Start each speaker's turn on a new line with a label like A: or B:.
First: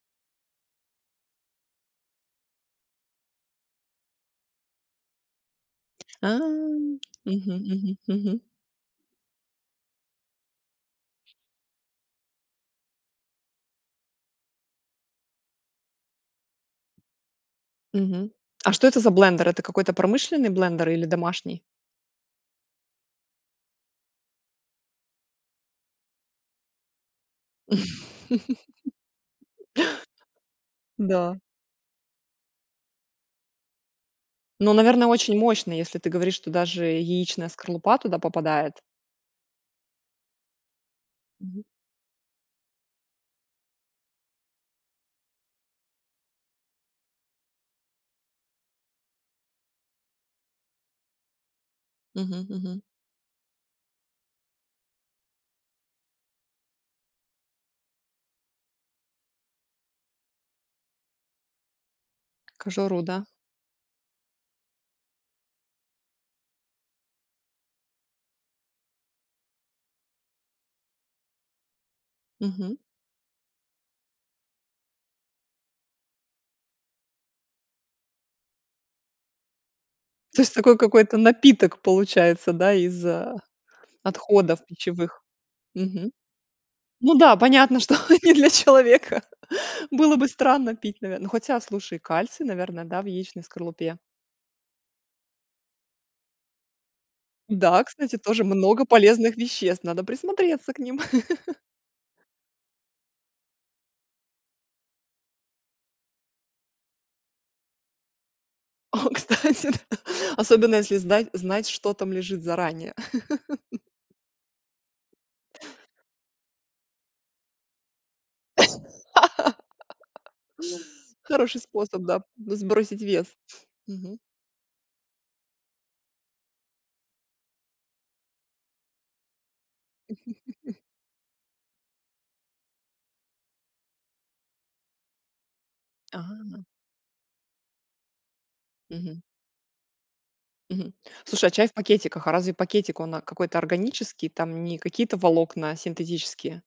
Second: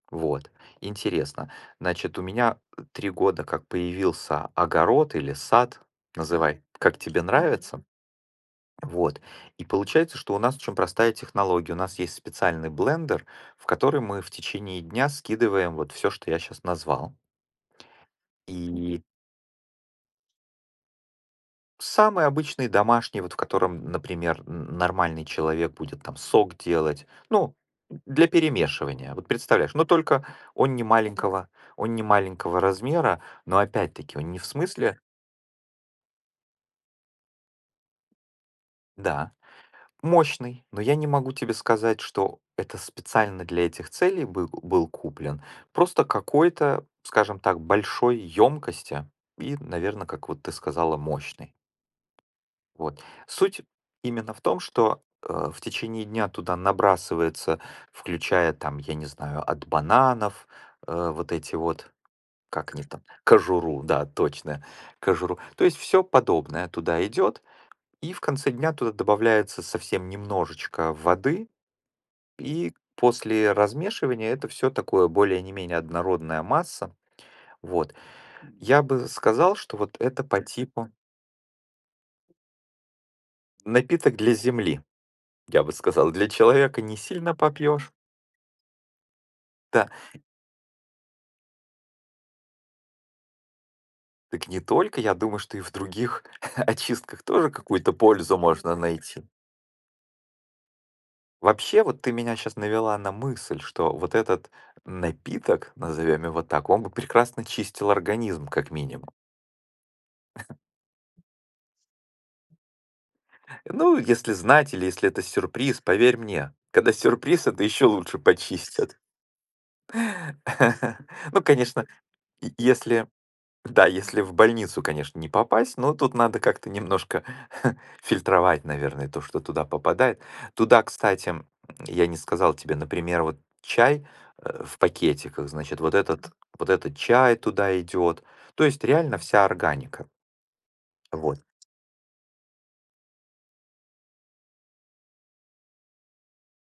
A: Вот, интересно. Значит, у меня, э, 3 года как появился огород или сад.
B: А
A: Называй, как тебе
B: мгм
A: нравится.
B: мгм мгм.
A: Вот. И получается, что у нас очень простая технология- у нас есть специальный блендер, в который мы в течение дня скидываем, вот, всё, что я щас назвал.
B: Мгм. А что это
A: И
B: за блендер? Это какой-то промышленный блендер или домашний?
A: Самый обычный, домашний, вот, в котором, например, н нормальный человек будет, там, сок делать, ну, д для перемешивания, вот, представляешь. Но, только, он
B: Да.
A: немаленького он немаленького размера, но, опять-таки, он не в
B: Но,
A: смысле
B: наверно, очень мощный, если ты говоришь, что даже яичная скорлупа туда попадает.
A: Да, мощный, но я не могу тебе
B: Мгм.
A: сказать, что это специально для этих целей был был куплен. Просто какой-то, скажем так, большой ёмкости и, наверно, как, вот, ты сказала, мощный.
B: Мгм мгм.
A: Вот. Суть именно в том что, э, в течение дня туда набрасывается, включая, там, я не знаю, от бананов, э, вот эти вот, как они
B: Кожуру,
A: там,
B: да?
A: кожуру, да, точно, кожуру. То есть, всё подобное туда идет, и в конце дня туда добавляется совсем немножечко воды, и
B: Мгм.
A: после размешивания это всё такое более ни менее однородная масса, вот. Я бы сказал, что, вот, это
B: То
A: по
B: есть, такой
A: типу
B: какой-то напиток получается, да, из, а,
A: напиток для
B: отходов
A: земли,
B: пищевых?
A: я бы
B: Мгм.
A: сказал. Для человека
B: Ну
A: несильно
B: да, понятно,
A: попьёшь.
B: что не для человека.
A: Да.
B: Было бы странно пить, наверно ну, хотя, слушай, кальций, наверное, да, в яичной скорлупе.
A: Так не только, я думаю, что и в других очистках тоже
B: Да,
A: какую-то
B: кстати,
A: пользу
B: тоже
A: можно
B: много
A: найти.
B: полезных веществ, надо присмотреться к ним.
A: Вообще, вот, ты меня щас навела на мысль, что вот этот напиток, назовём его так, он бы прекрасно чистил организм, как
B: О,
A: минимум.
B: кстати д Особенно, если здать знать, что там лежит заранее.
A: Ну, если знать или если это сюрприз, поверь мне: когда сюрприз- это ещё лучше почистят. Ну,
B: Хороший
A: конечно,
B: способ, да,
A: е
B: сбросить
A: если
B: вес.
A: да,
B: Мгм.
A: если в больницу, конечно, не попасть. Но тут надо как-то немножко фильтровать, наверное, то, что туда попадает. Туда, кстати, я не сказал тебе, например, вот, чай, э, в пакетиках, значит, вот этот
B: А.
A: вот этот чай туда идёт. То есть, реально
B: Мгм.
A: вся органика.
B: Мгм.
A: Вот.
B: Слушай, а чай в пакетиках, а разве пакетик он, а, какой-то органический, там не какие-то волокна синтетические?